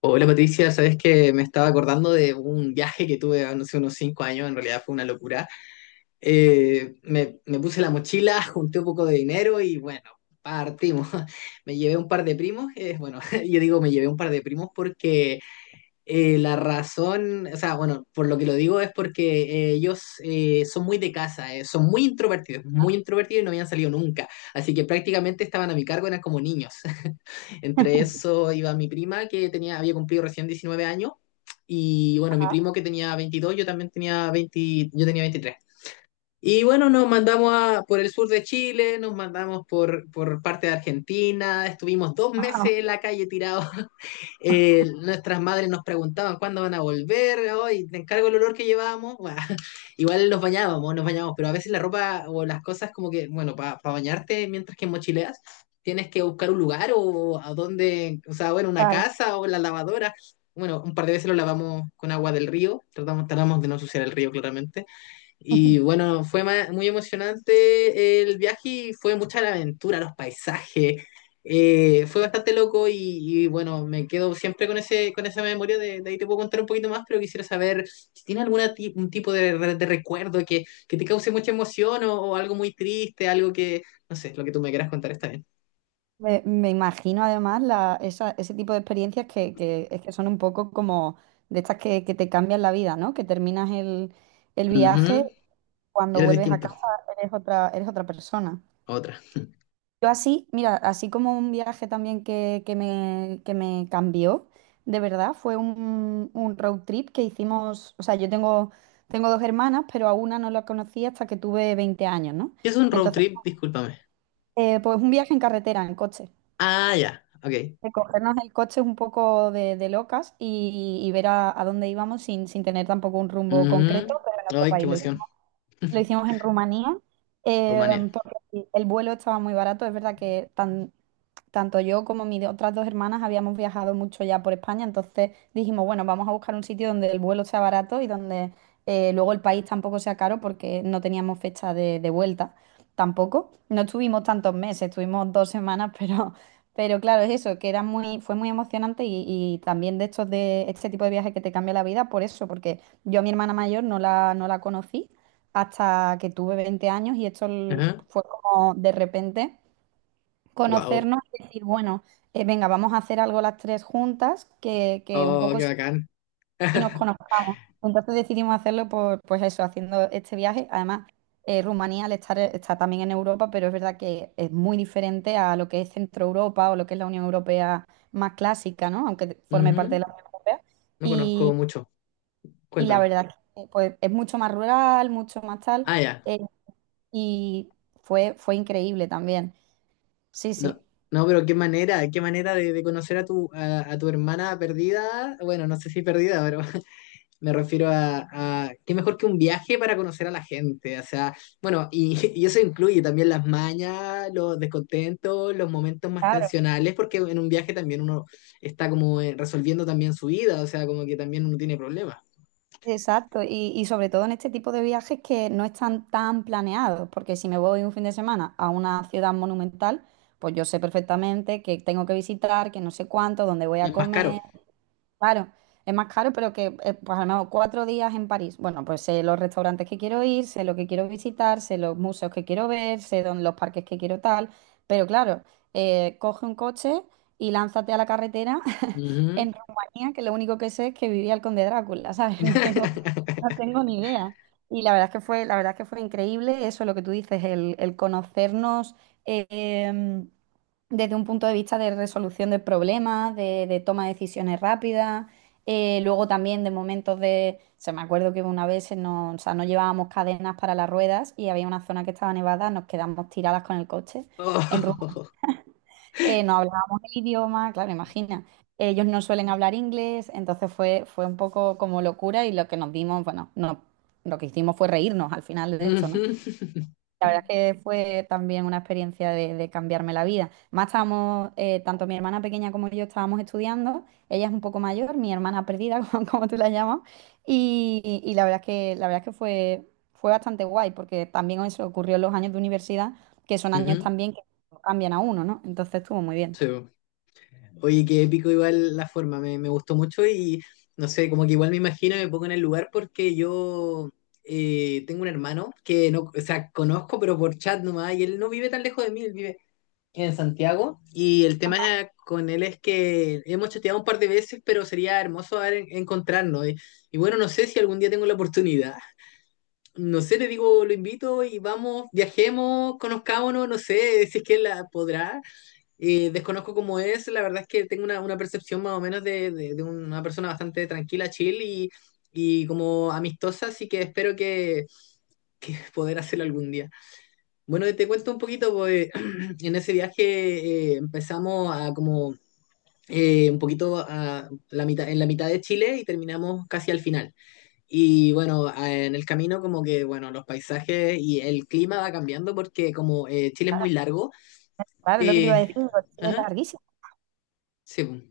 Hola Patricia, sabes que me estaba acordando de un viaje que tuve hace unos cinco años, en realidad fue una locura. Me puse la mochila, junté un poco de dinero y bueno, partimos. Me llevé un par de primos, bueno, yo digo me llevé un par de primos porque la razón, o sea, bueno, por lo que lo digo es porque ellos son muy de casa, son muy introvertidos y no habían salido nunca. Así que prácticamente estaban a mi cargo, eran como niños. Entre eso iba mi prima, que había cumplido recién 19 años, y bueno, mi primo que tenía veintidós, yo también tenía 20, yo tenía veintitrés. Y bueno, nos mandamos por el sur de Chile, nos mandamos por parte de Argentina, estuvimos dos meses en Ah, la calle tirados. Nuestras madres nos preguntaban cuándo van a volver, hoy te encargo el olor que llevábamos. Bueno, igual nos bañábamos, pero a veces la ropa o las cosas como que, bueno, para bañarte mientras que mochileas, tienes que buscar un lugar o a donde o sea, bueno, una claro. casa o la lavadora. Bueno, un par de veces lo lavamos con agua del río, tratamos de no ensuciar el río claramente. Y bueno, fue muy emocionante el viaje y fue mucha la aventura, los paisajes. Fue bastante loco, y bueno, me quedo siempre con ese, con esa memoria. De ahí te puedo contar un poquito más, pero quisiera saber si tiene algún tipo de recuerdo que te cause mucha emoción o algo muy triste, algo que, no sé, lo que tú me quieras contar está bien. Me imagino además la, ese tipo de experiencias que es que son un poco como de estas que te cambian la vida, ¿no? Que terminas el viaje, Ujú. cuando Era vuelves a distinto. casa eres otra persona. Otra. Yo así, mira, así como un viaje también que me cambió, de verdad, fue un road trip que hicimos, o sea, yo tengo dos hermanas, pero a una no la conocí hasta que tuve 20 años, ¿no? ¿Qué es un road Entonces, trip? Discúlpame. Pues un viaje en carretera, en coche. Ah, ya, ok. De cogernos el coche un poco de locas y ver a dónde íbamos sin tener tampoco un rumbo Ujú. concreto, pero en nuestro Ay, qué país. Lo emoción. hicimos, lo hicimos en Rumanía, Rumania. Porque el vuelo estaba muy barato. Es verdad que tanto yo como mis otras dos hermanas habíamos viajado mucho ya por España. Entonces dijimos, bueno, vamos a buscar un sitio donde el vuelo sea barato y donde luego el país tampoco sea caro, porque no teníamos fecha de vuelta tampoco. No estuvimos tantos meses, estuvimos 2 semanas, pero claro, es eso, que fue muy emocionante y también de estos de este tipo de viajes que te cambia la vida por eso, porque yo a mi hermana mayor no la conocí hasta que tuve 20 años, y esto Ajá. fue como de repente Wow. conocernos y decir, bueno, venga, vamos a hacer algo las tres juntas, que un Oh, poco qué bacán. y nos conozcamos. Entonces decidimos hacerlo por, pues eso, haciendo este viaje. Además, Rumanía está también en Europa, pero es verdad que es muy diferente a lo que es Centro Europa, o lo que es la Unión Europea más clásica, ¿no? Aunque forme parte Ujú. de la Unión Europea. No conozco Y, mucho. y la Cuéntame. verdad que pues es mucho más rural, mucho más tal, Ah, ya. eh, y fue increíble también. Sí, No, sí. no, pero qué manera de conocer a tu hermana perdida. Bueno, no sé si perdida, pero me refiero a qué mejor que un viaje para conocer a la gente. O sea, bueno, y, y eso incluye también las mañas, los descontentos, los momentos más tensionales, porque en un viaje también uno está como resolviendo también su vida, o sea, como que también uno tiene problemas. Exacto, y sobre todo en este tipo de viajes que no están tan planeados, porque si me voy un fin de semana a una ciudad monumental, pues yo sé perfectamente que tengo que visitar, que no sé cuánto, dónde voy Y a es más caro. comer. Claro, es más caro, pero que pues a lo mejor 4 días en París. Bueno, pues sé los restaurantes que quiero ir, sé lo que quiero visitar, sé los museos que quiero ver, sé dónde, los parques que quiero tal. Pero claro, coge un coche y lánzate a la carretera. Ujú. En Rumanía, que lo único que sé es que vivía el conde Drácula, ¿sabes? No tengo, no tengo ni idea. Y la verdad es que fue increíble eso, lo que tú dices, el conocernos. eh, Desde un punto de vista de resolución de problemas, de toma de decisiones rápidas, luego también de momentos se me acuerdo que una vez no, o sea, no llevábamos cadenas para las ruedas, y había una zona que estaba nevada. Nos quedamos tiradas con el coche en Roma. Oh. No hablábamos el idioma, claro, imagina. Ellos no suelen hablar inglés. Entonces fue un poco como locura, y lo que nos dimos, bueno, no, lo que hicimos fue reírnos al final de esto, ¿no? Ujú, La verdad es que fue también una experiencia de cambiarme la vida. Más estábamos, tanto mi hermana pequeña como yo estábamos estudiando, ella es un poco mayor, mi hermana perdida, como, como tú la llamas, y la verdad es que fue bastante guay, porque también eso ocurrió en los años de universidad, que son años ujú, también que no cambian a uno, ¿no? Entonces estuvo muy bien. sí, bo. Oye, qué épico igual la forma, me gustó mucho y no sé, como que igual me imagino, me pongo en el lugar porque yo tengo un hermano que no, o sea, conozco, pero por chat nomás, y él no vive tan lejos de mí, él vive en Santiago y el tema con él es que hemos chateado un par de veces, pero sería hermoso encontrarnos. Y bueno, no sé si algún día tengo la oportunidad. No sé, le digo, lo invito y vamos, viajemos, conozcámonos, no sé si es que él la podrá. Desconozco cómo es, la verdad es que tengo una percepción más o menos de una persona bastante tranquila, chill y como amistosa, así que espero que poder hacerlo algún día. Bueno, te cuento un poquito, pues en ese viaje empezamos a como un poquito a la mitad, en la mitad de Chile y terminamos casi al final. Y bueno, en el camino como que, bueno, los paisajes y el clima va cambiando porque como Chile es muy largo. Claro, es lo que te iba a eh, decir, Chile es ajá, larguísimo. sí, pues.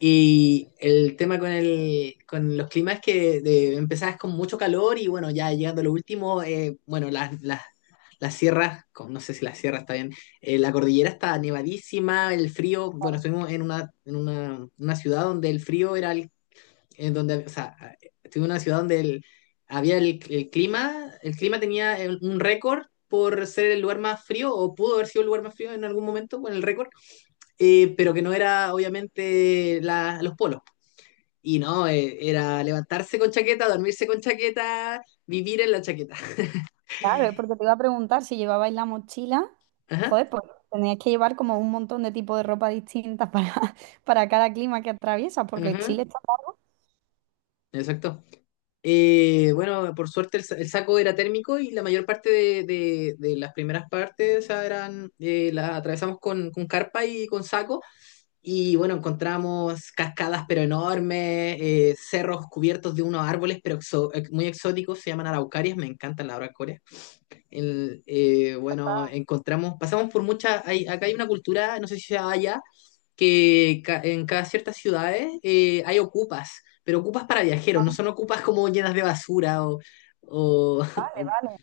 Y el tema con los climas es que empezás con mucho calor y bueno, ya llegando a lo último, bueno, las sierras, no sé si la sierra está bien, la cordillera está nevadísima, el frío, bueno, estuvimos en una, en una ciudad donde el frío era el, en donde, o sea, estuvimos en una ciudad donde había el clima, el clima tenía un récord por ser el lugar más frío, o pudo haber sido el lugar más frío en algún momento con el récord, pero que no era obviamente los polos. Y no, era levantarse con chaqueta, dormirse con chaqueta, vivir en la chaqueta. Claro, porque te iba a preguntar si llevabais la mochila. Ajá, Joder, pues teníais que llevar como un montón de tipos de ropa distintas para, para cada clima que atraviesas, porque ajá, Chile está largo. exacto. Bueno, por suerte el saco era térmico y la mayor parte de las primeras partes, o sea, eran, las atravesamos con carpa y con saco. Y bueno, encontramos cascadas pero enormes, cerros cubiertos de unos árboles pero muy exóticos, se llaman araucarias, me encantan las araucarias bueno, encontramos, pasamos por muchas, acá hay una cultura, no sé si sea allá, que en cada ciertas ciudades hay ocupas, pero ocupas para viajeros, no son ocupas como llenas de basura o, Vale, o- vale.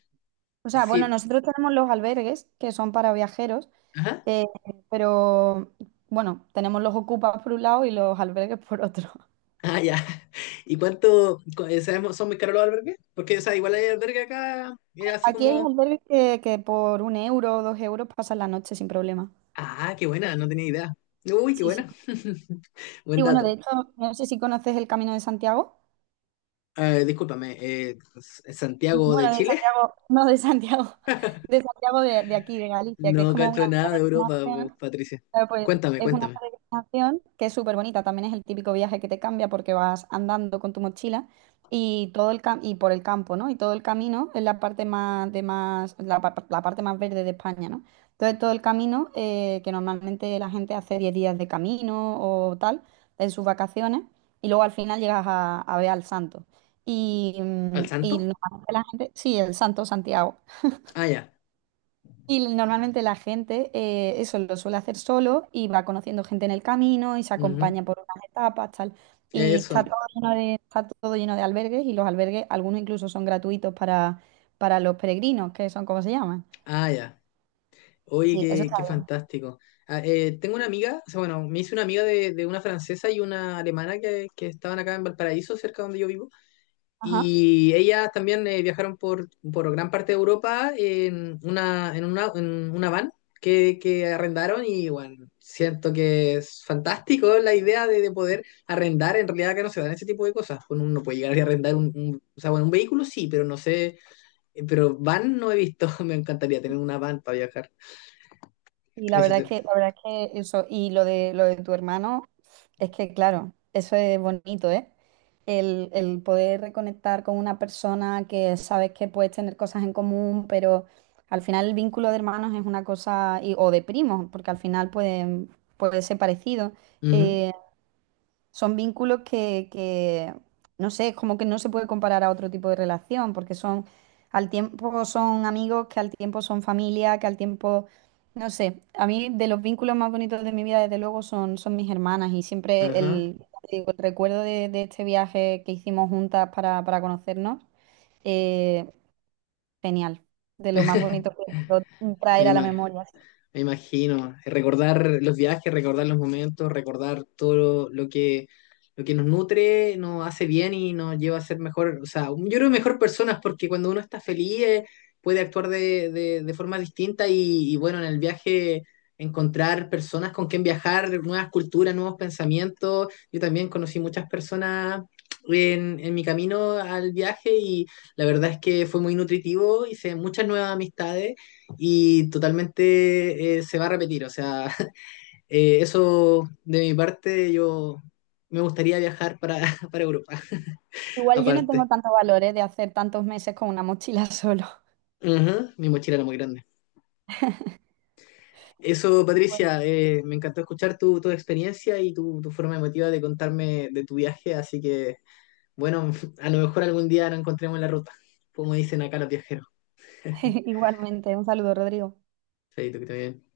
O sea, bueno, sí, nosotros tenemos los albergues, que son para viajeros, ajá, eh, pero bueno, tenemos los ocupas por un lado y los albergues por otro. ah, ya. ¿Y sabemos, son muy caros los albergues? Porque, o sea, igual hay albergue acá, así Aquí hay como, albergues que por 1 euro o 2 euros pasas la noche sin problema. ah, qué buena, no tenía idea. Uy, qué Sí, sí. buena. Buen Y bueno, de dato. hecho, no sé si conoces el Camino de Santiago. Discúlpame, Santiago de Bueno, de Chile. Santiago, no de Santiago, de Santiago de aquí, de Galicia, que es No como una cacho nada de Europa, po, peregrinación. Patricia. Claro, pues Cuéntame, es una cuéntame. peregrinación que es súper bonita. También es el típico viaje que te cambia, porque vas andando con tu mochila y todo el y por el campo, ¿no? Y todo el camino es la parte más de más la, la parte más verde de España, ¿no? Entonces todo el camino que normalmente la gente hace 10 días de camino o tal en sus vacaciones, y luego al final llegas a ver al santo. Y, mm, ¿Al y santo? normalmente la gente, sí, el santo Santiago. Ah, ya. Y normalmente la gente eso lo suele hacer solo y va conociendo gente en el camino y se Ujú. acompaña por unas etapas, tal. Y está Eso. todo lleno de, está todo lleno de albergues, y los albergues, algunos incluso son gratuitos para, los peregrinos, que son como se llaman. Ah, ya. Oye, Sí, eso qué, está qué bien. fantástico. Ah, tengo una amiga, o sea, bueno, me hice una amiga de una francesa y una alemana que estaban acá en Valparaíso, cerca donde yo vivo. Ajá. Y ellas también viajaron por gran parte de Europa en una, en una van que arrendaron y bueno, siento que es fantástico la idea de poder arrendar, en realidad que no se dan ese tipo de cosas, uno no puede llegar a arrendar un, o sea, bueno, un vehículo sí, pero no sé, pero van no he visto, me encantaría tener una van para viajar. Y la Eso verdad te... que, la verdad que eso, y lo de tu hermano, es que claro, eso es bonito, ¿eh? El poder reconectar con una persona que sabes que puedes tener cosas en común, pero al final el vínculo de hermanos es una cosa, o de primos, porque al final puede ser parecido, Ujú. eh, son vínculos que, no sé, es como que no se puede comparar a otro tipo de relación, porque son, al tiempo son amigos, que al tiempo son familia, que al tiempo, no sé, a mí de los vínculos más bonitos de mi vida, desde luego, son mis hermanas, y siempre Ajá. el, te digo, el recuerdo de este viaje que hicimos juntas para, conocernos, eh, genial, de lo más bonito que puedo Me traer a la imagino. memoria. Me imagino. Recordar los viajes, recordar los momentos, recordar todo lo que nos nutre, nos hace bien y nos lleva a ser mejor, o sea, yo creo mejor personas porque cuando uno está feliz puede actuar de forma distinta y bueno, en el viaje encontrar personas con quien viajar, nuevas culturas, nuevos pensamientos. Yo también conocí muchas personas en mi camino al viaje y la verdad es que fue muy nutritivo, hice muchas nuevas amistades y totalmente se va a repetir. O sea, eso de mi parte, yo me gustaría viajar para, para Europa, Igual yo no tengo aparte. tantos valores de hacer tantos meses con una mochila solo. Ujú, mi mochila era muy grande. Eso, Patricia, me encantó escuchar tu experiencia y tu forma emotiva de contarme de tu viaje, así que, bueno, a lo mejor algún día nos encontremos en la ruta, como dicen acá los viajeros. Igualmente, un saludo, Rodrigo. Chaito, que esté bien.